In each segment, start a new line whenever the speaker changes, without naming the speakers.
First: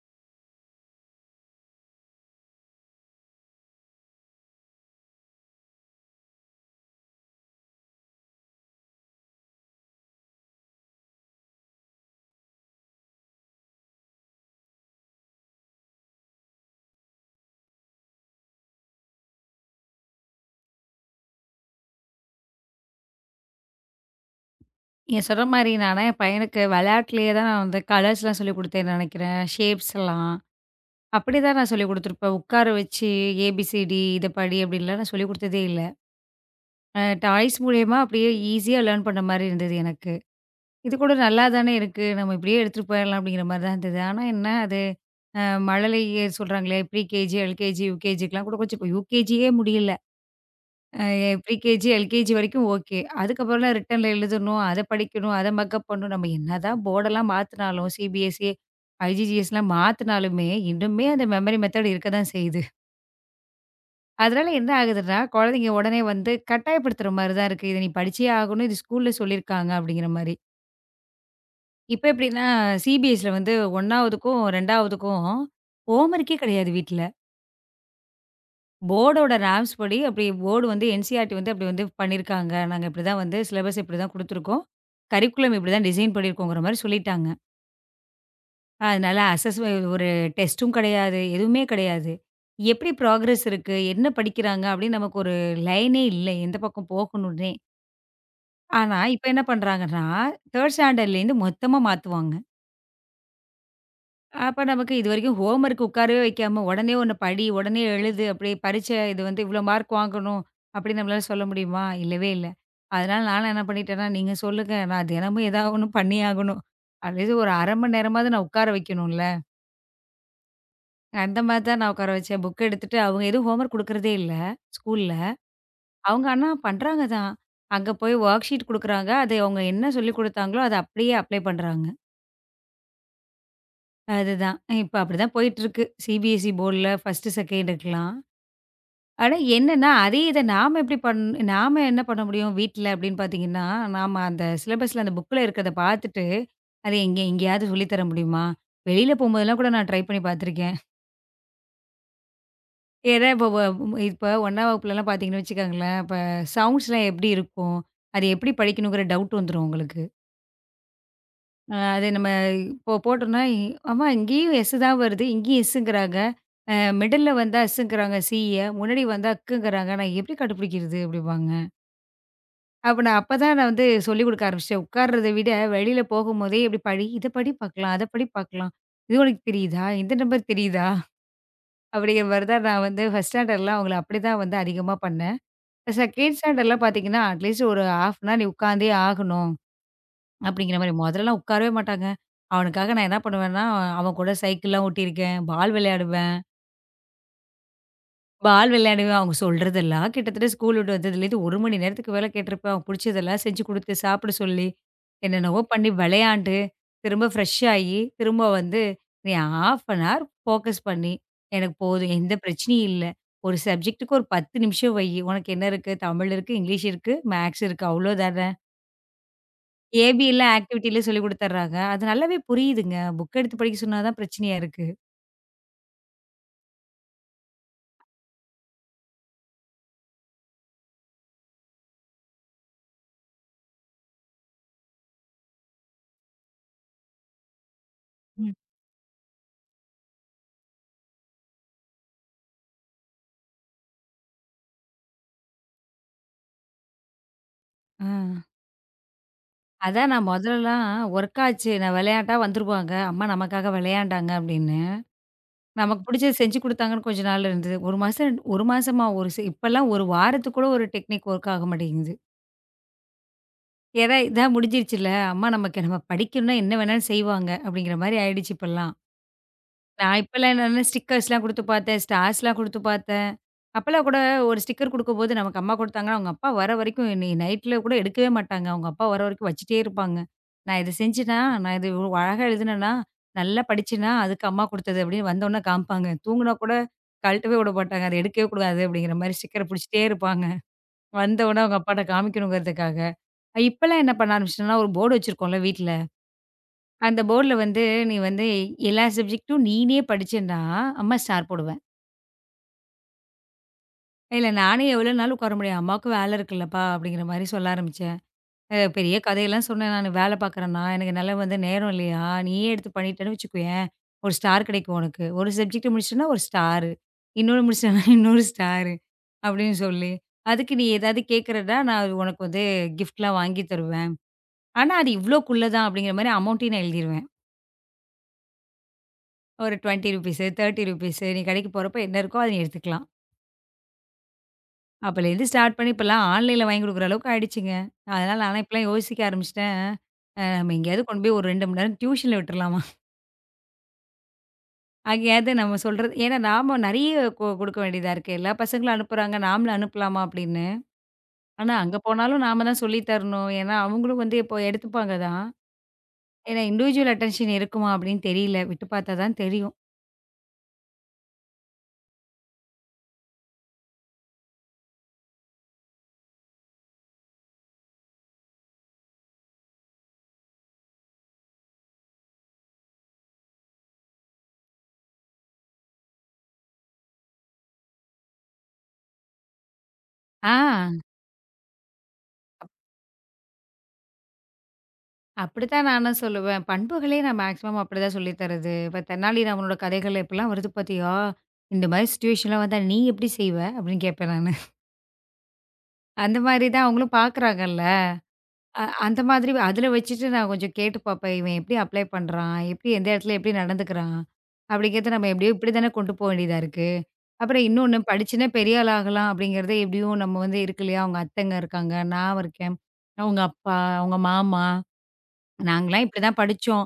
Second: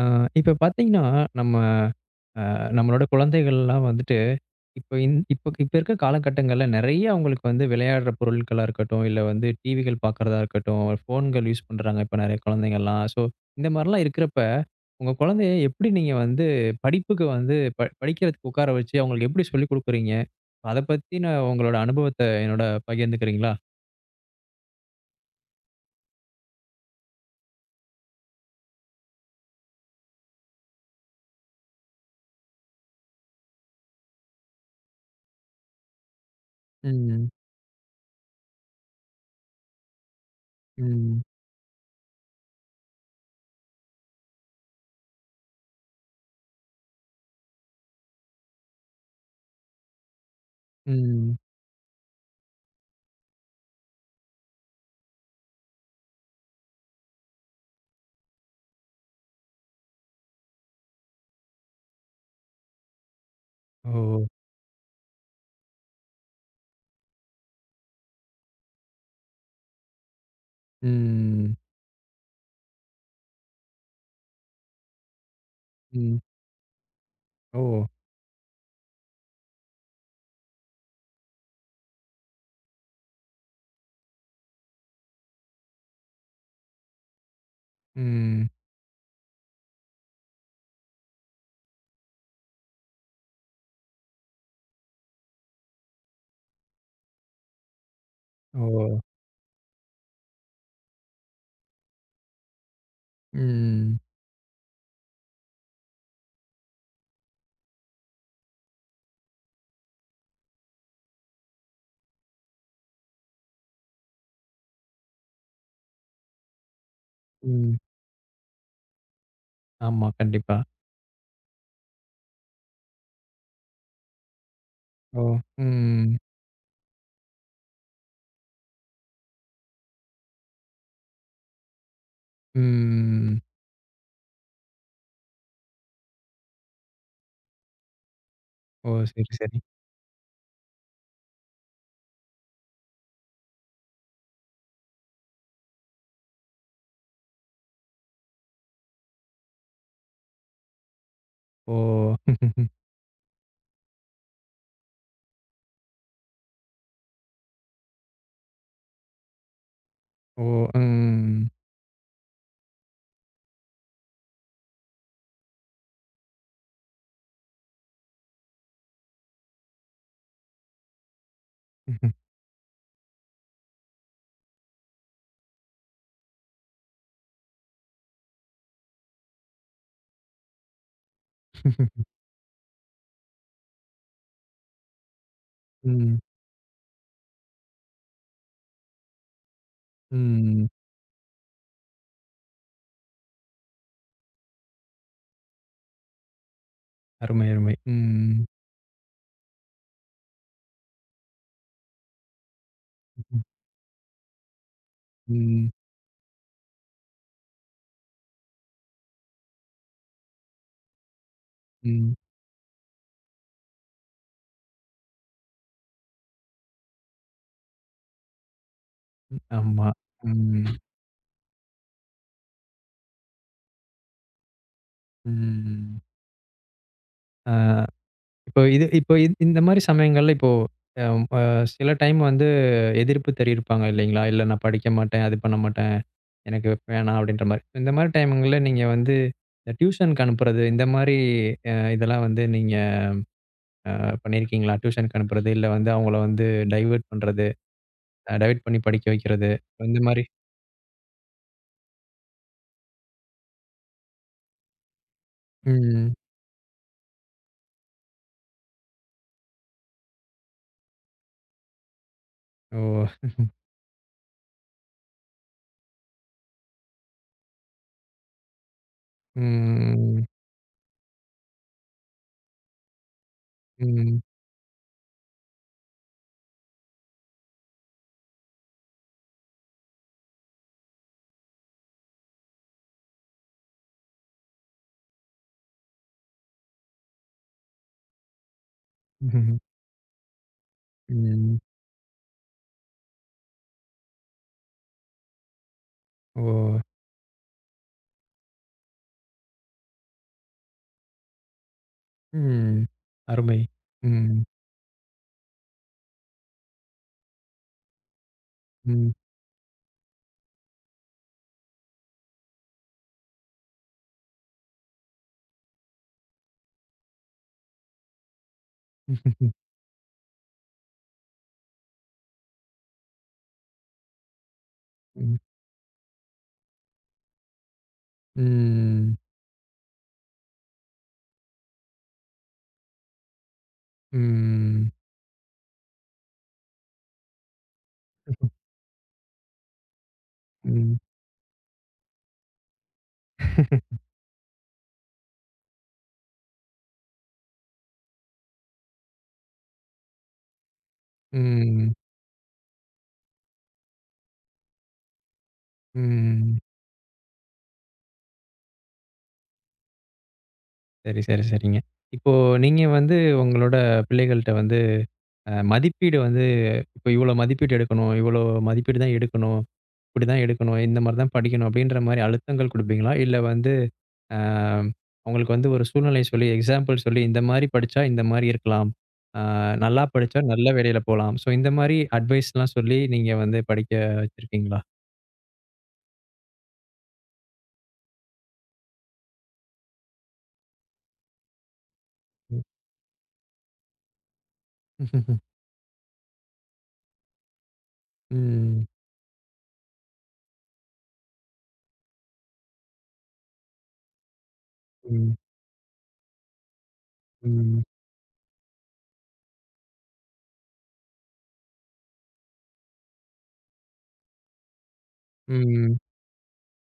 ஆ இப்ப பார்த்தீங்கன்னா, நம்ம அ நம்மளோட குழந்தைகள்லாம் வந்துட்டு, இப்ப இன் இப்ப இப்ப இருக்க கால கட்டங்கள்ல நிறைய அவுங்களுக்கு வந்து விளையாடுற பொருட்களா இருக்கட்டும், இல்ல வந்து டிவிகள் பார்க்குறதா இருக்கட்டும், போன்கள் யூஸ் பண்றாங்க இப்ப நிறைய குழந்தைகள்லாம். சோ இந்த மாரிலாம் இருக்கிறப்ப, உங்க குழந்தையை எப்படி நீங்க வந்து படிப்புக்கு வந்து ப படிக்கிறதுக்கு உட்கார வச்சு, அவங்களுக்கு எப்படி சொல்லிக் கொடுக்கிறீங்க? அதைப் பத்தின உங்களோட அனுபவத்தை என்னோட பகிர்ந்துக்கிறீங்களா?
நீங்க சொல்ற மாரி, நான்லாம் என் பையனுக்கு விளையாட்டிலேயே தான் நான் அந்த கலர்ஸ்லாம் சொல்லிக் கொடுத்தேன்னு நினைக்கிறேன். ஷேப்ஸ் எல்லாம். அப்படி தான் நான் சொல்லிக் கொடுத்திருப்பேன். உட்கார வச்சு, "ஏ-பி-சி-டி. இதைப் படி" அப்படின்லாம் நான் சொல்லிக் கொடுத்ததே இல்லை. அ
ம், ம்.
டாய்ஸ் மூலியமா அப்படியே ஈசியா லேர்ன் பண்ற மாரி இருந்தது எனக்கு.
ம்,
இது கூட
ம்.
நல்லாத்தானே இருக்கு. நம்ம இப்படியே எடுத்துட்டு போயிடலாம் அப்படிங்குற மாதிரி தான் இருந்தது. ஆனா என்ன அது? மழலையே சொல்றாங்களே ப்ரி கே-ஜி, எல்-கே-ஜி, யு-கே-ஜிக்கெல்லாம் கூட கொஞ்சம் யு-கே-ஜியே முடியலை.
ம்,
அ அ
ம்.
ப்ரி கே-ஜி, எல்-கே-ஜி வரைக்கும் ஓகே. அதுக்கப்புறம்லாம் ரிட்டன்ல எழுதணும். அதைப் படிக்கணும். அதைக் மக்அப் பண்ணணும். நாம என்ன தான் போர்டு எல்லாம் மாத்துனாலும் சி-பி-எஸ்-இ, ஐ-ஜி-சி-எஸ்லாம் மாத்துனாலுமே, இன்னுமே அந்த மெமரி மெத்தடு இருக்கத்தான் செய்யுது.
ஓ.
அதனால என்ன ஆகுதுன்னா, குழந்தைங்க உடனே வந்து கட்டாயப்படுத்துற மாதிரி தான் இருக்கு. இதை நீ படிச்சே ஆகணும்னு இது ஸ்கூல்ல சொல்லி இருக்காங்க அப்படிங்குற மாதிரி.
ம்.
இப்ப எப்படின்னா சிபிஎஸ்சி ல வந்து 1 வதுக்கும் 2 வதுக்கும் ஹோம்
ம்.
வொர்க் கிடையாது வீட்டுல.
ஓ.
போர்ட் ஓட ராம்ப்ஸ் படி அப்படி போர்ட் வந்து என்சிஏஆர்டீ வந்து அப்படி வந்து பண்ணி இருக்காங்க. நாங்க இப்படி தான் வந்து சிலபஸ் இப்படி தான் கொடுத்திருக்கோம். கரிக்குளம் இப்படி தான் டிசைன் பண்ணி இருக்கோங்குற மாதிரி சொல்லிட்டாங்க.
ம்.
அதனால அஸ்ஸஸ் ஒரு டெஸ்ட்டும் கிடையாது. எதுவுமே கிடையாது. எப்படி ப்ரோக்ராஸ் இருக்கு, என்ன படிக்கிறாங்க அப்படின்னு நமக்கு ஒரு லைனே இல்லை. எந்தப் பக்கம் போகணும்னே. ஆனா
ஓ.
இப்ப என்ன பண்றாங்கன்னா தர்ட் ஸ்டாண்டர்ட்லே இருந்து மொத்தமா மாத்துவாங்க.
ம்.
அப்ப நமக்கு இதுவரைக்கும் ஹோம் ஒர்க் உக்காரவே வைக்காம, "உடனே உன்னைப் படி, உடனே எழுது, அப்படி பரிட்சை இது வந்து இவ்வளவு மார்க் வாங்கணும்" அப்படின்னு நம்மளால சொல்ல முடியுமா? இல்லவே இல்ல. அதனால நானும் என்ன பண்ணிட்டேன்னா, நீங்கச் சொல்லுங்க. நான் தினமும் எதாவது 1 பண்ணியே ஆகணும். அது இது ஒரு 1/2
ம்.
மணி நேரமாவது நான் உக்கார வைக்கணும் இல்ல.
ஆமா கண்டிப்பா.
அந்த மாதிரி தான் நான் உக்கார வச்சேன். புக் எடுத்துட்டு அவங்க எதுவும் ஹோம் ஒர்க் குடுக்கறதே இல்ல ஸ்கூல்ல.
ஓ ம்.
அவங்க ஆனா பண்றாங்க தான். அங்க போய் ஒர்க் சீட் குடுக்கிறாங்க. அதை அவங்க என்ன சொல்லிக் கொடுத்தாங்களோ அதை அப்படியே அப்ளை பண்றாங்க.
ம்.
அது தான். இப்ப அப்டி தான் போயிட்டு இருக்கு. CBSE போர்டுல 1,2 எல்லாம்.
ஓ! சேரி
ஆனா,
சேரி.
என்னன்னா அதே இத நாம எப்படி பண் நாம என்ன பண்ண முடியும் வீட்டுல அப்டின்னு பாத்தீங்கன்னா, நாம அந்த சிலபஸ்ல அந்த புக்ல இருக்குறத பாத்துட்டு, அத இங்க எங்கயாது சொல்லித் தர முடியுமா? வெளியில போம்போதெல்லாம் கூட நான் ட்ரை பண்ணி பாத்திருக்கேன்.
ஓ!
ஏன்னா இப்ப இப்ப 1 வகுப்புலலாம் பாத்தீங்கன்னு வச்சுக்கோங்களேன்! சௌண்ட்ஸ்லாம் எப்படி இருக்கும்? அதை எப்படி படிக்கணும்ங்கற டவுட் வந்துரும் உங்களுக்கு.
ஓ! ம்.
ஆ, அத நம்ம இப்போ போட்டோம்ன்னா, அம்மா! இங்கேயும் எஸ் தான் வருது. இங்கேயும் எஸ்ங்கிறாங்க. மிடில்ல வந்தா எஸ்ங்கிறாங்க. சி ய! முன்னாடி வந்தா அக்குங்கிறாங்க. நான் எப்படி கண்டுபிடிக்கிறது அப்டிபாங்க. அப்ப நான் அப்பத் தான் நான் வந்து சொல்லிக் குடுக்க ஆரம்பிச்டேன். உட்கார்றத விட வெளியில போகும்போதே இதப் படி இதப் படி பார்க்கலாம், அதப் படி பார்க்கலாம். இது உனக்குத் தெரியுதா? இந்த நம்பர் தெரியுதா? அப்படிங்கிற மாரி தான், நான் வந்து 1 ஸ்டாண்டர்ட்டுலாம் அவங்கள அப்படி தான் வந்து அதிகமா பண்ணேன்.
ம்.
2 ஸ்டாண்டர்டுலாம் பாத்தீங்கன்னா, அட்லீஸ்ட், 0:30 நீ உக்காந்தே ஆகணும்.
ம்.
அப்டிங்குற மாரி. மொதல்லலாம் உக்காரவே மாட்டாங்க. அவனுக்காக நான் என்ன பண்ணுவேன்னா அவன் கூட சைக்கிள்லாம் ஓட்டி இருக்கேன். பால்l விளையாடுவேன்.
அருமை, அருமை. ம்.
பால் விளையாடுவேன். அவங்க சொல்றதெல்லாம் கிட்டத்தட்ட ஸ்கூல் விட்டு வந்ததுல இருந்து 1 மணி நேரத்துக்கு மேல கேட்டு இருப்பேன். அவன் புடிச்சதெல்லாம்
ம்.
செஞ்சு கொடுத்து சாப்பிட சொல்லி என்னென்னவோ
ம்.
பண்ணி விளையாண்டு திரும்ப ஃப்ரெஷ் ஆயி திரும்ப வந்து நீ ஹாஃப் அன் ஹார் ஃபோகஸ் பண்ணி எனக்குப் போதும்.
ம்.
எந்தப் பிரச்சனையும் இல்ல. ஒரு சப்ஜெக்க்ட்டுக்கு ஒரு 10 நிமிஷம் வை. உனக்கு என்ன இருக்கு? தமிழ் இருக்கு, இங்கிலீஷ் இருக்கு, மேக்ஸ் இருக்கு. அவ்வளவுதான.
ம் ஆமா
ஏ.வி எல்லாம்
ம்.
ஆக்ட்டிவிட்டில சொல்லிக் கொடுத்துடுறாங்க. அது நல்லவே புரியுதுங்க. புக் எடுத்துப் படிக்கச் சொன்னாதான் பிரச்சனையா இருக்கு.
ம். ஆ இப்ப இது இப்ப இந்த மாரி சமயங்கள்ல, இப்போ ஆ சில டைம் வந்து எதிர்ப்பு தெரிவிப்பாங்க இல்லீங்களா? இல்ல நான் படிக்கமாட்டேன். அது பண்ண மாட்டேன். எனக்கு வே வேணாம் அப்படிங்ற மாதிரி. இந்த மாதிரி டைம்
ம்.
க்குள்ள நீங்க வந்து டியூசன்க்கு அனுப்புறது இந்த மாரி ஆ இதெல்லாம் வந்து நீங்க ஆ பண்ணியிருக்கீங்களா? டியூசன்க்கு அனுப்புறது இல்ல வந்து அவங்கள வந்து டைவர்ட் பண்றது
அ.
டைவர்ட் பண்ணி படிக்க வைக்கிறது இந்த
அதான்
மாதிரி.
நான் மொதல்ல எல்லாம் வொர்க் ஆச்சு. நான் விளையாட்டா வந்துருப்பாங்க அம்மா நமக்காக விளையாண்டாங்க அப்படின்னு. நமக்குப்
ம்.
புடிச்சது செஞ்சு கொடுத்தாங்கன்னு கொஞ்சம் நாள் இருந்தது. ஒரு மாசம், ஒரு மாசமா இப்பெல்லாம் ஒரு வாரத்துக்கு கூட ஒரு டெக்னிக் வொர்க் ஆக மாட்டேங்குது.
ஓ!
ஏன்னா இதான் முடிஞ்சிருச்சுல்ல. அம்மா நமக்கு நம்ம படிக்கணும்ன்னா என்னா வேணாலும் செய்வாங்க அப்படிங்குற மாரி ஆயிடுச்சு இப்பல்லாம். நான்
ம்.
இப்பெல்லாம் என்னான்னா ஸ்டிக்கர்ஸ்லாம் குடுத்து பாத்தேன். ஸ்டார்ஸ்லாம் குடுத்து பாத்தேன் அப்பல்லாம் கூட
ம்.
1 ஸ்டிக்கர் குடுக்கும்போது, நமக்கு அம்மா குடுத்தாங்கன்னு அவுங்க அப்பா வர்ற வரைக்கும் என்னய நைட்ல கூட எடுக்கவே மாட்டாங்க. அவுங்க அப்பா வர்ற வரைக்கும் வச்சுட்டே இருப்பாங்க. "நான் இத செஞ்சேன்னா! நான் இது இவ்வளவு அழகா எழுதினேனா! நல்லா படிச்சேனா! அதுக்கு அம்மா குடுத்தது." அப்படின்னு வந்தவுன்னே காமிப்பாங்க. தூங்குனா கூடக் கலட்டவே விடமாட்டாங்க. அத எடுக்கவே கூடாது அப்படிங்குற மாதிரி ஸ்டிக்கர புடிச்சிட்டே இருப்பாங்க.
ம்.
வந்ததோன அவுங்க அப்பாட்ட காமிக்கணும்ங்குறதுக்காக. அ இப்பெல்லாம் என்னா பண்ண ஆரம்பிச்சுட்டேன்னா ஒரு போர்டு வச்சிருக்கோம்ல வீட்ல!
ஓ!
அந்த போர்ட்ல வந்து நீ வந்து எல்லா சப்ஜக்டும் நீனே படிச்சேன்னா அம்மா ஸ்டார் போடுவேன்.
ம். அருமை. ம்.
இல்ல, "நானே எவ்வளவு நாள் உக்கார முடியும்? அம்மாக்கும் வேல இருக்குல்லப்பா" அப்படிங்குற மாதிரி சொல்ல ஆரம்பிச்சேன். அ
ம்.
பெரிய கதையெல்லாம் சொன்னேன் நானு. "வேலை பாக்குறேன்னா, அதனால வந்து நேரம் இல்லையா? நீயே எடுத்துப் பண்ணிட்டேன்னு வச்சுக்கோயேன். 1 ஸ்டார் கெடைக்கும் உனக்கு. 1 சப்ஜக்ட் முடிச்சிட்டா 1 ஸ்டாரு. இண்ணொன்னு முடிச்சிட்டான்னா இன்னொரு ஸ்டாரு" அப்படின்னு சொல்லி "அதுக்கு நீ ஏதாவது கேக்குறதா, நான் உனக்கு வந்து கிஃப்ட்லாம் வாங்கி தருவேன். ஆனா அது
ம்.
இவ்வளவுக்குள்ள தான்!" அப்படிங்குற மாதிரி அமவுண்டையும் நான் எழுதிருவேன்.
ம்.
ஒரு 20 ருபீஸ், 30 ருபீஸ் நீ கடைக்குப் போறப்ப என்ன இருக்கோ அத நீ எடுத்துக்கலாம்.
ம்.
அப்பல்ல இருந்து ஸ்டார்ட் பண்ணி இப்பல்லாம் ஆன்லைன்ல வாங்கிக் குடுக்கற அளவுக்கு ஆயிடுச்சுங்க. அதனால நானும் இப்பல்லாம் யோசிக்க ஆரம்பிச்சிட்டேன். அ நம்ம
ம்.
எங்கேயாவது கொண்டு போய் ஒரு 2 மணி நேரம் டியூஷன்ல விட்டுடலாமா? அங்கே ஏதோ நம்ம சொல்றது ஏன்னா நாம நெறைய குடுக்க வேண்டியதா இருக்கு. எல்லா பசங்களும் அனுப்புறாங்க. நாமளும் அனுப்பலாமா? அப்படின்னு. ஆனா
ம்.
அங்க போனாலும் நாம தான் சொல்லித் தரணும். ஏன்னா அவங்களும் வந்து இப்போ எடுத்துப்பாங்க தான்.
ம்.
ஏன்னா இண்டிவிஜுவல் அட்டென்ஷன் இருக்குமா அப்படின்னு தெரியல. விட்டுப் பார்த்தாதான் தெரியும்.
சரி சரி சரிங்க. இப்போ நீங்க வந்து உங்களோட பிள்ளைகள்கிட்ட வந்து அ மதிப்பீடு வந்து, இப்போ இவ்வளவு மதிப்பீடு எடுக்கணும் இவ்வளவு மதிப்பீடுதான் எடுக்கணும், இப்படிதான் எடுக்கணும், இந்த மாரிதான் படிக்கணும் அப்படின்ற மாதிரி அழுத்தங்கள் கொடுப்பீங்களா? இல்ல வந்து அ உங்களுக்கு வந்து ஒரு சூழ்நிலையை சொல்லி எக்ஸாம்பிள் சொல்லி இந்த மாரி படிச்சா இந்த மாரி இருக்கலாம். அ நல்லா படிச்சா
ஆ.
நல்ல வேலையில போகலாம். சோ இந்த மாரி அட்வைஸ்லாம் சொல்லி நீங்க வந்து படிக்க வச்சிருக்கீங்களா?
அப்படிதான் நானும் சொல்லுவேன். பண்புகளே நான் மேக்ஸிமம் அப்படி தான் சொல்லித் தர்றது. இப்ப தென்னாலிராமன்னோட கதைகள் இப்பல்லாம் வருது பாத்தியா? இந்த மாரி சிட்டுவேஷன்
ம்.
வந்தா நீ எப்படி செய்வ? அப்படின்னு கேப்பேன் நானு. அந்த மாரி தான் அவங்களும் பாக்குறாங்கல்ல.
ம்,
அ
ம்.
அந்த மாதிரி அதுல வச்சிட்டு நான் கொஞ்சம் கேட்டுப் பாப்பேன். எப்படி அப்ளை பண்றான், எப்படி எந்த இடத்துல எப்படி நடந்துக்குறான்? அப்படிங்கிறதை நம்ம
ம்.
எப்படி இப்படிதானே கொண்டு போக வேண்டி இருக்கு. அப்புறம்
ம்.
இன்னொன்னு படிச்சு பெரிய ஆளா ஆகலாம். அப்படிங்கறத எப்டியோ நம்ம வந்து இருக்கு. அவங்க அத்தங்க இருக்காங்க. நான் இருக்கேன். உங்க அப்பா, உங்க மாமா
ம், ம்.
நாங்கலாம் இப்படி தான் படிச்சோம்.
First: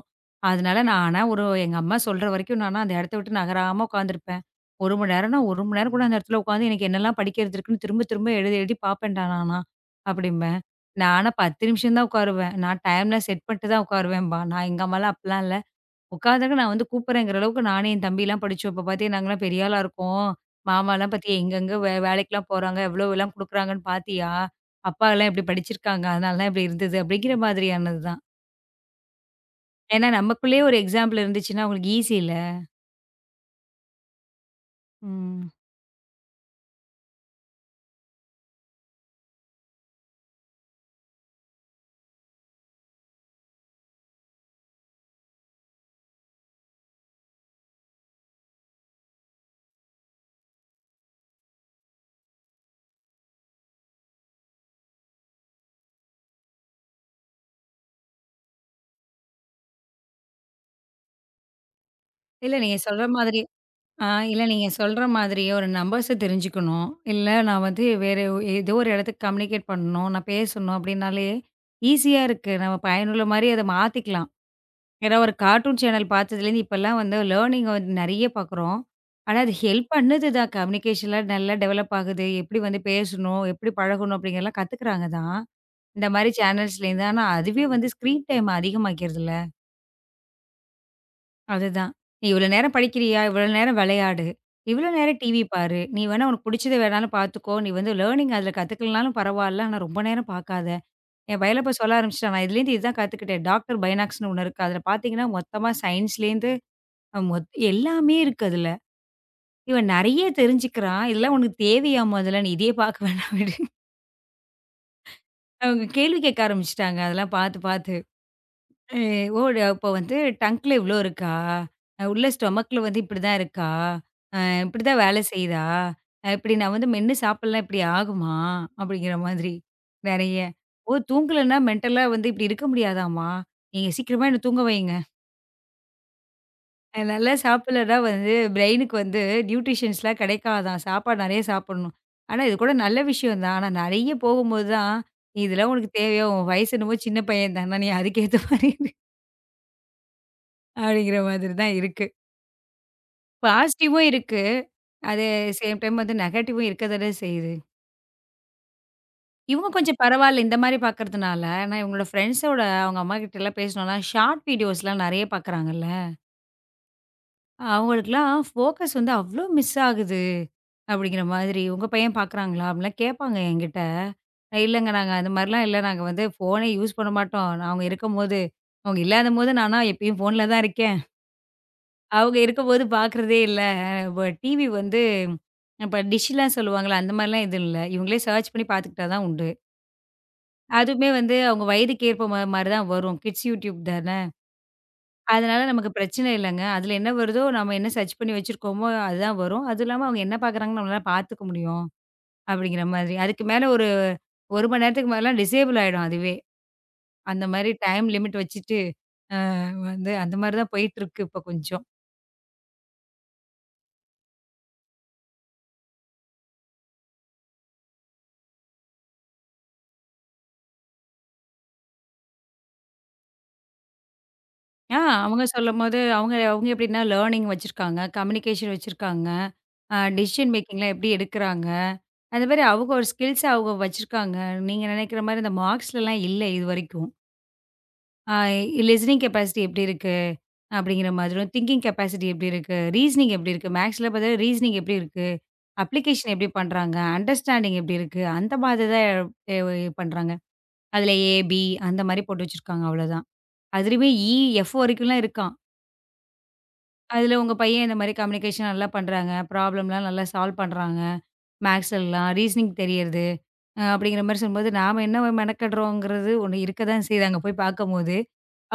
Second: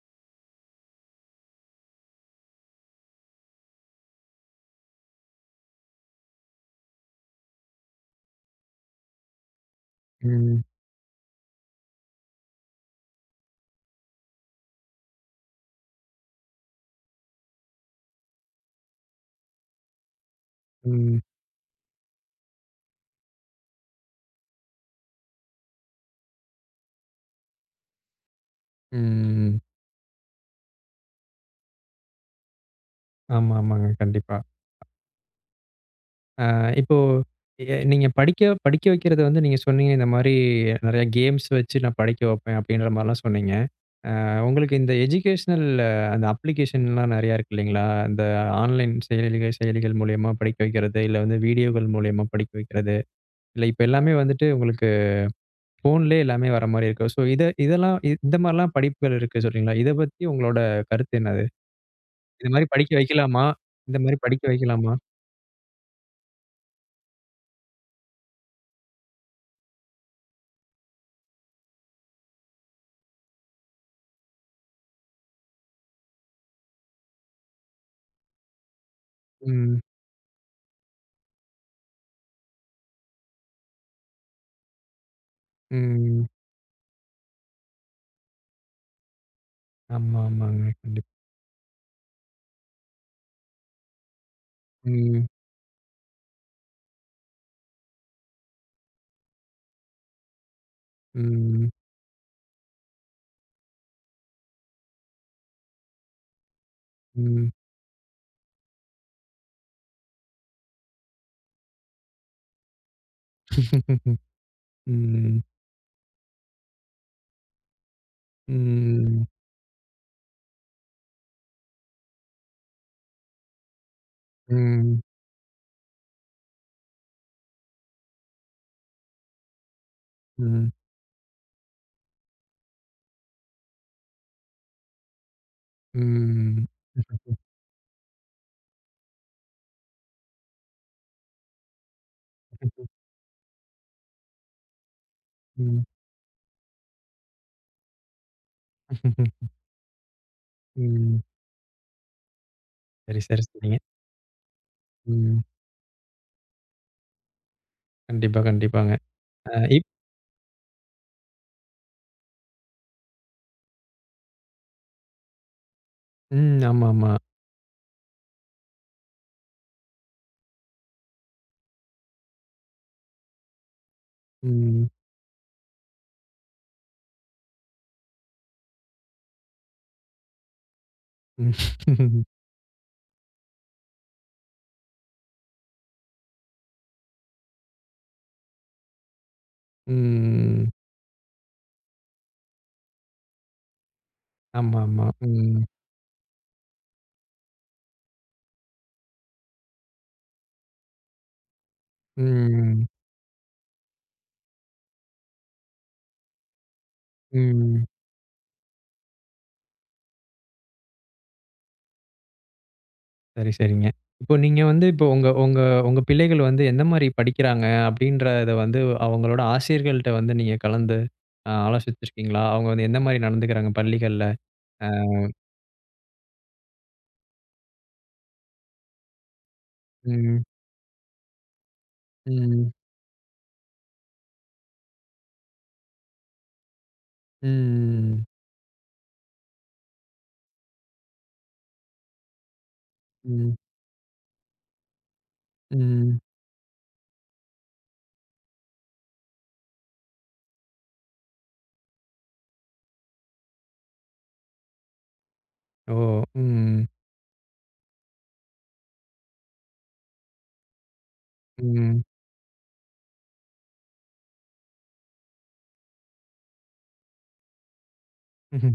அதனால நானா ஒரு எங்க அம்மா சொல்ற வரைக்கும் நானா அந்த இடத்தை விட்டு நகராம உட்கார்ந்து இருப்பேன். 1 மணி நேரம் 1 மணி நேரம் கூட அந்த இடத்துல உக்காந்து எனக்கு என்னலாம் படிக்கிறது இருக்குன்னு திரும்பத் திரும்ப எழுதிக் எழுதிப் பாப்பேன். ஆனா அப்படின்னு
ம்.
நானா 10 நிமிஷம் தான் உக்காருவேன். நான் டைம்லாம் செட் பண்ணிட்டு தான் உக்காருவேன். நான் எங்க அம்மா எல்லாம் அப்படி எல்லாம் இல்ல. உக்காந்துட்டாங்க. நான் வந்து கூப்பிடுறேன். அளவுக்கு நானும் தம்பி எல்லாம் படிச்சு இப்ப பாத்தீங்கன்னா பெரிய ஆளா இருக்கோம். மாமா எல்லாம்
ம்.
பாத்தியா எங்க எங்க வேலைக்கெல்லாம் போறாங்க. எவ்வளவு எல்லாம் கொடுக்குறாங்கன்னு பாத்தியா. அப்பா எல்லாம் எப்படி படிச்சு இருக்காங்க, அதனால தான் இப்படி இருந்தது அப்படிங்கிற மாதிரி ஆனது தான்.
ம்.
ஏன்னா, நமக்குள்ளேயும் ஒரு எக்ஸ்சாம்பிள் இருந்துச்சுன்னா, அவுங்களுக்கு ஈசி இல்ல.
ஆமா, ஆமாங்க, கண்டிப்பா.
ம்.
அ இப்போ எ நீங்க படிக்க படிக்க வைக்கிறத வந்து நீங்க சொன்னீங்க, இந்தமாரி நிறைய கேம்ஸ் வச்சு நான் படிக்க வைப்பேன் அப்படின்ற மாரிலாம் சொன்னீங்க. அ உங்களுக்கு இந்த எஜிகேஷனல் அந்த அப்ளிகேஷன் எல்லாம் நிறைய இருக்கு இல்லைங்களா? அந்த ஆன்லைன் செயலிக செயலிகள் மூலியமா படிக்க வைக்கிறது, இல்ல வந்து வீடியோகள் மூலமா படிக்க வைக்கிறது. இல்ல இப்ப எல்லாமே வந்துட்டு உங்களுக்கு போன்லே எல்லாமே வர்ற மாதிரி இருக்கு. சோ, இத இதெல்லாம் இந்த மாதிரி எல்லாம் படிப்புகள் இருக்கு சொல்றீங்களா? இதைப் பத்தி உங்களோட கருத்து என்னது? இது
இல்ல
மாதிரி
நீங்கச்
படிக்க
சொல்ற மாதிரி
வைக்கலாமா? இந்த
அ
மாதிரி
இல்ல
படிக்க
நீங்கச்
வைக்கலாமா?
சொல்ற மாதிரியே ஒரு நம்பர்ஸ தெரிஞ்சுக்கணும். இல்ல நான் வந்து வேற ஒ ஏதோ ஒரு இடத்துக்கு கம்னிகேட் பண்ணனும், நான் பேசணும் அப்டின்னாலே, ஈசியா இருக்கு. நம பயனுள்ள மாரி அத மாத்திக்கலாம். ஏன்னா, ஒரு கார்டூன் சேனல் பாத்ததுலருந்து இப்ப எல்லாம் வந்து லேர்னிங் வந் நிறைய பாக்குறோம். ஆனா, அது
ம்.
ஹெல்ப் பண்ணுது தான். கம்னிகேஷன்லாம் நல்லா டெவலப் ஆகுது. எப்படி வந்து பேசணும்? எப்படி பழகணும்? அப்படிங்கறதலாம் கத்துக்குறாங்க தான். இந்த மாதிரி
ம்.
சேனல்ஸ்ல இருந்து. ஆனா அதுவே வந்து, ஸ்க்ரீன் டைம் அதிகமாக்கிருதுல.
ஆமாமாங்க, கண்டிப்
அது தான். இவ்வளவு நேரம் படிக்கிறியா? இவ்வளவு நேரம் விளையாடு. இவ்வளவு
ம்,
நேரம்
ம்.
டிவி பாரு. நீ வேணா உனக்குப் புடிச்சதை வேணாலும் பாத்துக்கோ. நீ வந்து லேர்னிங் அதுல கத்துக்கலைன்னாலும் பரவாயில்ல. ஆனா ரொம்ப நேரம் பாக்காத. என் பையன்ல்லா
ம்.
இப்போ சொல்ல ஆரம்பிச்சிட்டான். இதுல இருந்து இதைக் கத்துக்கிட்டேன். டாக்டர் பைனாக்ஸ்ன்னு ஒண்ணு இருக்கு. அதுல பாத்தீங்கன்னா மொத்தமா சயின்ஸ்ல இருந்து
ம்.
எல்லாமே இருக்கு அதுல. இவன் நிறைய தெரிஞ்சுக்கிறான். இதெல்லாம் உனக்குத் தேவையா? முதல்ல நீ இதையே பாக்க வேணாம்
ம்.
அவங்க கேள்வி கேட்க ஆரம்பிச்சிட்டாங்க. அதெல்லாம் பாத்து பாத்து
ம், ம்.
ஓடி அப்போ வந்து டங்குல இவ்ளோ இருக்கா? உள்ள ஸ்டொமக் இப்படி தான் இருக்கா? இப்படி தான்
ம்.
வேலை செய்யுதா? எப்படி நான் வந்து மென்னு சாப்பிடலாம். இப்படி ஆகுமா அப்படிங்கிற மாதிரி நிறைய
ம்.
ஓ! தூங்கல மெண்டல்லா வந்து இப்படி இருக்க முடியாதாமா? நீங்கச் சீக்கிரமா என்ன தூங்க வைங்க.
ம். ம்.
நல்லா சாப்பிடலனா. வந்து ப்ரெயிங்க்கு வந்து நியூற்றிஷியன்ஸ் எல்லாம் கிடைக்காதா? சாப்பாடு நிறைய சாப்பிடணும். ஆனா இது கூட நல்ல விஷயம் தான். ஆனா நிறைய போகும் போது தான். இதுலாம்
ம்.
உனக்குத் தேவையா? உன் வயசு என்னமோ சின்னப் பையன் தான். நீ அதுக்கு ஏத்த மாதிரி. அப்படிங்கிற
ம்.
மாதிரி தான் இருக்கு.
சரி, சரி, சரிங்க.
பாசிட்டிவ்வும் இருக்கு. அதே
ம்.
சேம் டைம் நெக்டிவ்வும் இருக்கத்தானே செய்யுது.
கண்டிப்பா, கண்டிப்பாங்க. அ
இவங்க
இப்
கொஞ்சம் பரவாயில்ல. இந்த மாரி பாக்குறதுனால. ஆனா, இவங்களோட ப்ரெண்ட்ஸ் ஓட அவங்க அம்மாகிட்டலாம் பேசினோலாம் ஷார்ட்ஸ் வீடியோஸ்லாம் நிறைய பாக்குறாங்க இல்ல.
ம். ஆமா. ஆமா.
அவங்களுக்குலாம் போக்கஸ் வந்து அவ்ளோ மிஸ் ஆகுது, அப்படிங்கிற மாதிரி உங்க பையன் பாக்குறாங்களா அப்டின்லாம் கேப்பாங்க என்கிட்ட நா இல்லங்க.
ம்.
நாங்க அந்த மாரி எல்லாம் இல்ல. நாங்க வந்து ஃபோன் யூஸ் பண்ண மாட்டோம். அவங்க இருக்கும் போது. அவங்க இல்லாத போது. நானா எப்பவும் ஃபோன் தான் இருக்கேன்.
ம்.
அவங்க இருக்கும் போது பாக்குறதே இல்ல. அ உ டிவி வந்து டிஸ் எல்லாம் சொல்லுவாங்க. அந்த மாரிலாம் இது இல்ல. இவங்களே சேர்ச் பண்ணி பாத்துக்கிட்டா தான் உண்டு.
ம்.
அதுவுமே வந்து அவங்க வயதுக்கு ஏற்ப ம மாரி தான் வரும். கிட்ஸ் YouTube தான.
ஆமாம்மா. ம்.
அதனால நமக்குப் பிரச்சனை இல்லங்க. அதுல என்ன வருதோ நாம என்ன சேர்ச் பண்ணி வச்சிருக்கோம். அது தான் வரும். அது இல்லாம அவங்க என்ன பாக்குறாங்கன்னு பாத்துக்க முடியும்.
ம்.
அப்படிங்கற
ம்.
மாதிரி. அதுக்கு மேல ஒரு 1 மணி நேரத்துக்கு மேல டிஸேபுல் ஆயிடும் அதுவே, அந்த மாரி
ம்.
டைம் லிமிட் வச்சிட்டு அ வந்து அந்த மாரி தான் போயிட்டு இருக்கு. இப்ப கொஞ்சம்.
சரி, சரிங்க. இப்போ நீங்க வந்து இப்போ உங்க உங்க உங்க பிள்ளைகள் வந்து எந்த மாரி படிக்கிறாங்க அப்படின்றத வந்து அவங்களோட ஆசிரியர்கள்ட்ட வந்து நீங்கக் கலந்து ஆலோசிச்சிருக்கீங்களா? அவங்க வந்து எந்த மாரி நடந்துக்கிறாங்க பள்ளிகள்ல? அ.
அ அவங்க சொல்லும்போது அவங்க அவங்க லேர்னிங் வச்சிருக்காங்க. கம்மியூனிகேஷன் வச்சிருக்காங்க. அ
ம்.
டெசிஷன் மேக்கிங்லாம் எப்படி எடுக்குறாங்க. அந்த மாரி
ம்.
அவங்க ஒரு ஸ்கில்ஸ் அவங்க வச்சிருக்காங்க. நீங்க நினைக்கிற மாதிரி இந்த மார்க்ஸ்லலாம் இல்ல இதுவரைக்கும்.
ம்.
அ, லிசனிங் கெப்பாசிட்டி எப்படி இருக்கு அப்படிங்கிற மாதிரியும், திங்க்கிங்க் கெப்பாசிட்டி எப்படி இருக்கு? ரீசனிங் எப்படி
ம்.
இருக்கு? மேக்ஸ்ல பாத்தவே ரீசனிங் எப்படி இருக்கு?
ம்.
அப்ளிகேஷன் எப்படி பண்றாங்க? அண்டர்ஸ்டேன்டிங்க் எப்படி இருக்கு? அந்த மாதிரி தான் எதா எ பண்றாங்க. அதுல ஏ, பி அந்த மாதிரி போட்டு வச்சிருக்காங்க. அவ்ளோ தான். அதுவே ஈ, எஃப் வரைக்கும் எல்லாம் இருக்காம்.
ஓ! ம்.
அதுல உங்க பையன் இந்த மாதிரி கம்மியூனிகேஷன் நல்லா பண்றாங்க. ப்ராப்ளம் எல்லாம் நல்லா சால்வ் பண்றாங்க. மேத்ஸ்ல
ம்.
எல்லாம் ரீசனிங் தெரியுது அப்படிங்கற மாதிரி சொல்லும் போது. நாம என்ன மெனக்கெடுறோங்கிறது ஒண்ணு இருக்கத்தான் செய்யுது அங்க போய்ப் பார்க்கும்போதே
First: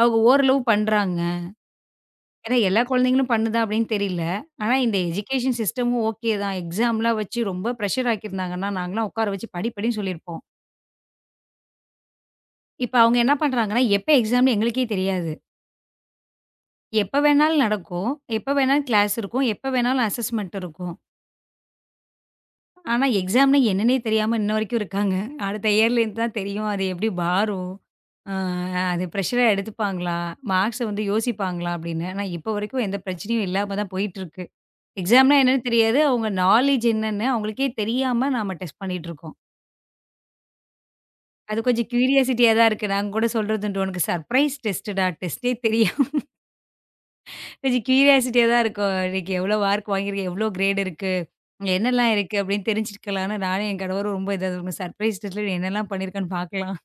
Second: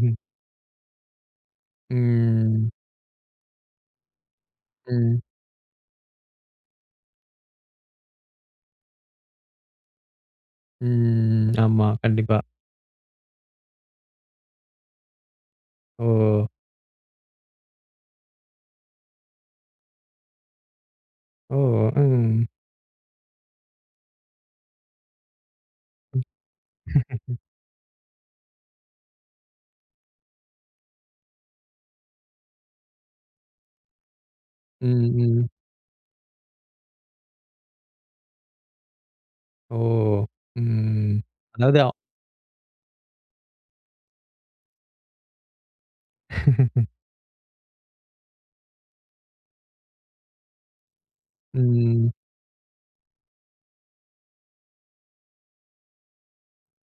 அவங்க ஓரளவு பண்றாங்க. ஏன்னா
ம்.
எல்லா குழந்தைகளும் பண்ணுதா அப்படின்னு தெரியல. ஆனா இந்த
ம்.
Education system ஓகேதான். எக்ஸாம் வச்சு ரொம்ப ப்ரெஷ்ஷர் ஆக்கி இருந்தாங்கன்னா நாங்க எல்லாம் உக்கார வச்சு படி படின்னு சொல்லி இருப்போம்.
ம். ஆமா, கண்டிப்பா.
இப்ப அவங்க என்ன பண்றாங்க எப்ப எக்ஸாம் எங்களுக்கே தெரியாது.
ஓ!
எப்ப வேணாலும் நடக்கும். எப்ப வேணாலும் க்ளேஸ் இருக்கும். எப்ப வேணாலும் அஸ்ஸஸ்மென்ட் இருக்கும்.
ஓ! ம்.
ஆனா எக்ஸாம் என்னன்னே தெரியாம இன்ன வரைக்கும் இருக்காங்க. அடுத்த இயர் தான் தெரியும். அது எப்படி மாறும். அ, அது ப்ரெஷ்ஷரா எடுத்துப்பாங்களா? மார்க்ஸ் வந்து யோசிப்பாங்களா? அப்படின்னு. ஆனா, இப்ப வரைக்கும் எந்தப் பிரச்சனையும் இல்லாமதான் போயிட்டு இருக்கு.
ம்.
எக்ஸாம்
ம்.
என்னன்னே தெரியாது. அவங்க நாலேட்ஜ் என்னன்னு அவங்களுக்கே தெரியாம நாம டெஸ்ட் பண்ணிட்டு இருக்கோம்.
ஓ. ம்.
அது
அதாவது
கொஞ்சம் கியூரியாசிட்டி தான் இருக்கு. நாங்க கூடச் சொல்றது உனக்கு சர்ப்ரைஸ் டெஸ்டுடா, டேஸ்ட்டே தெரியா கொஞ்சம் கியூரியாசிட்டியா தான் இருக்கும். இன்னைக்கு எவ்வளவு மார்க் வாங்கி இருக்கீங்க? எவ்வளவு கிரேடு இருக்கு? என்னெல்லாம்
ம்.
இருக்கு அப்படின்னு தெரிஞ்சுக்கலாம். நானும் என் கடவுளும் ரொம்ப இது சர்ப்ரைஸ் என்னெல்லாம் பண்ணி இருக்கானு பாக்கலாம்.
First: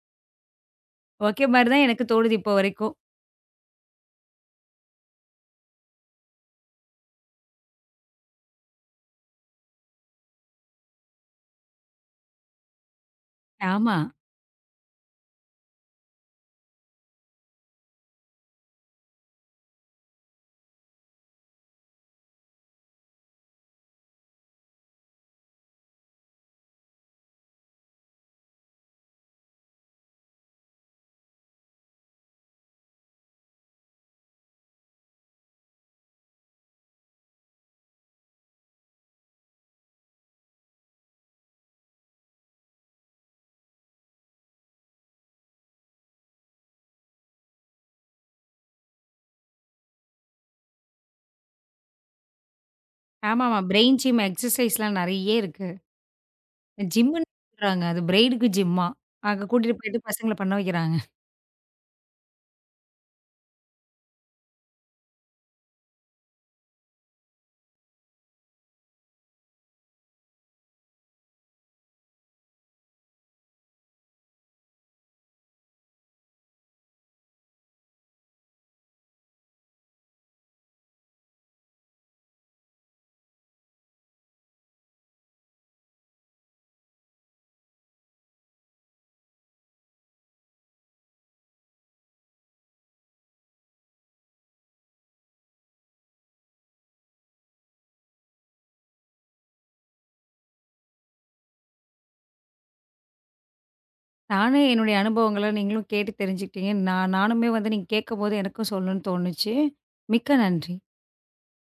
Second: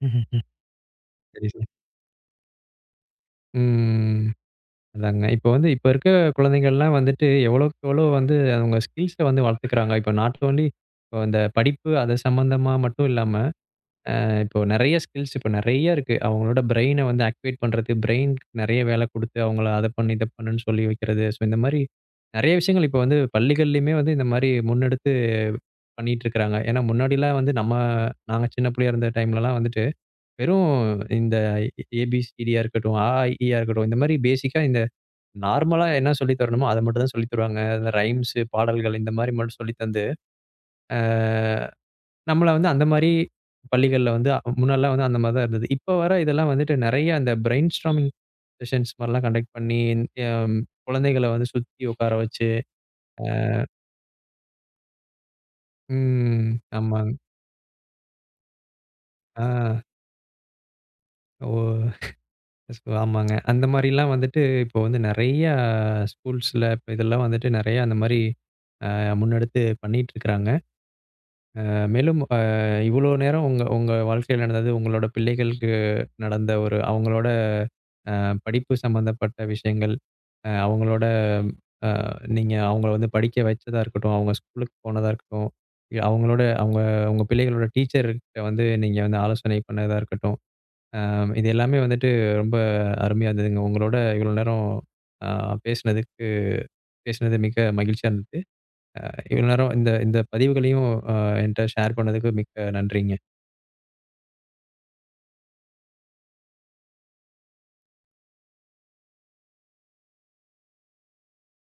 ஓகே
சரி.
மாரி தான் எனக்குத் தோணுது இப்ப வரைக்கும்.
ம். அதாங்க. இப்ப வந்து இப்ப இருக்கிற குழந்தைகள் எல்லாம் வந்துட்டு, எவ்வளவோ எவ்வளவு வந்து அவங்க ஸ்கில்ஸ் வந்து வளர்த்துக்கிறாங்க. இப்ப நாட் ஒன்லி அந்தப் படிப்பு அதைச் சம்பந்தமா மட்டும் இல்லாம,
ஆமா.
ஆ, இப்ப நிறைய ஸ்கில்ஸ். இப்ப நிறைய இருக்கு. அவங்களோட brain வந்து ஆக்டிவேட் பண்றது. பிரைன் நிறைய வேலை கொடுத்து அவங்களை அதைச் செஞ்சு இதைச் செஞ்சுன்னு சொல்லி வைக்கிறது. இந்த மாதிரி நிறைய விஷயங்கள் இப்ப வந்து பள்ளிகள்லயுமே வந்து இந்த மாதிரி முன்னெடுத்து பண்ணிட்டு இருக்காங்க. ஏன்னா முன்னாடிலாம் வந்து நம்ம நாங்க சின்னப் பிள்ளையா இருந்த time-ல எல்லாம் வந்துட்டு வெறும் இந்த எ பி சி டி ஆ இருக்கட்டும், அ ஆ இ ஈ ஆ இருக்கட்டும் இந்த மாதிரி பேசிக்கா இந்த நார்மலா என்ன சொல்லித் தரணுமோ அதை மட்டும்தான் சொல்லித் தருவாங்க. அந்த ரைம்ஸ், பாடல்கள் இந்த மாதிரி மட்டும் சொல்லித் தந்து, ஆ நம்மளை வந்து அந்த மாதிரி பள்ளிகள்ல வந்து முன்னால்லா வந்து அந்த மாதிரிதான் இருந்தது. இப்ப வர இதெல்லாம் வந்துட்டு நிறைய அந்த பிரைன்ஸ்ட்ரோமிங் செஷன் மாதிரி எல்லாம் கண்டக்ட் பண்ணி, ஆ குழந்தைகள வந்து சுத்தி உக்கார வச்சு ஆ
ஆமா. ஆமா பிரைன் ஜிம் எக்ஸசைஸ் லாம் நிறைய இருக்கு.
ம். ஆமாங்க.
ஜிம்ன்னு சொல்றாங்க அது பிரைனுக்கு ஜிம்மா. அங்க கூட்டிட்டு
ஆ.
போயிட்டு பசங்கள பண்ண வைக்கிறாங்க.
ஓ. ஆமாங்க. அந்த மாதிரி எல்லாம் வந்துட்டு இப்ப வந்து நிறைய ஸ்கூல்ஸ்ல எல்லாம் இதெல்லாம் வந்துட்டு நிறைய அந்த மாதிரி முன்னெடுத்து பண்ணிட்டு இருக்காங்க. ஆ மேலும் ஆ இவ்வளோ நேரம் உங்க உங்க வாழ்க்கையில நடந்தது உங்களோட பிள்ளைகளுக்கு நடந்த ஒரு அவங்களோட ஆ படிப்பு சம்பந்தப்பட்ட விஷயங்கள், ஆ அவங்களோட ஆ நீங்க அவங்களை வந்து படிக்க வைச்சதா இருக்கட்டும், அவங்க ஸ்கூல் போனதா இருக்கட்டும், அவங்களோட அவங்க உங்க பிள்ளைகளோட டீச்சர் வந்து நீங்க வந்து ஆலோசனை பண்ணதா இருக்கட்டும். ஆ இது எல்லாமே வந்துட்டு ரொம்ப அருமையா இருந்ததுங்க. உங்களோட இவ்வளோ நேரம் ஆ பேசுனதுக்கு பேசுனது மிக மகிழ்ச்சியா இருந்தது. ஆ இவ்வளோ நேரம் இந்த இந்த பதிவுகளையும் ஆ என்கிட்ட ஷேர் பண்ணதுக்கு மிக்க நன்றிங்க.
நானும் என்னுடைய அனுபவங்களை நீங்களும் கேட்டுத் தெரிஞ்சுக்கிட்டீங்க. நான் நானுமே வந்து நீங்கக் கேக்கும்போது எனக்கும் சொல்லணும்னு தோணுச்சு. மிக்க நன்றி.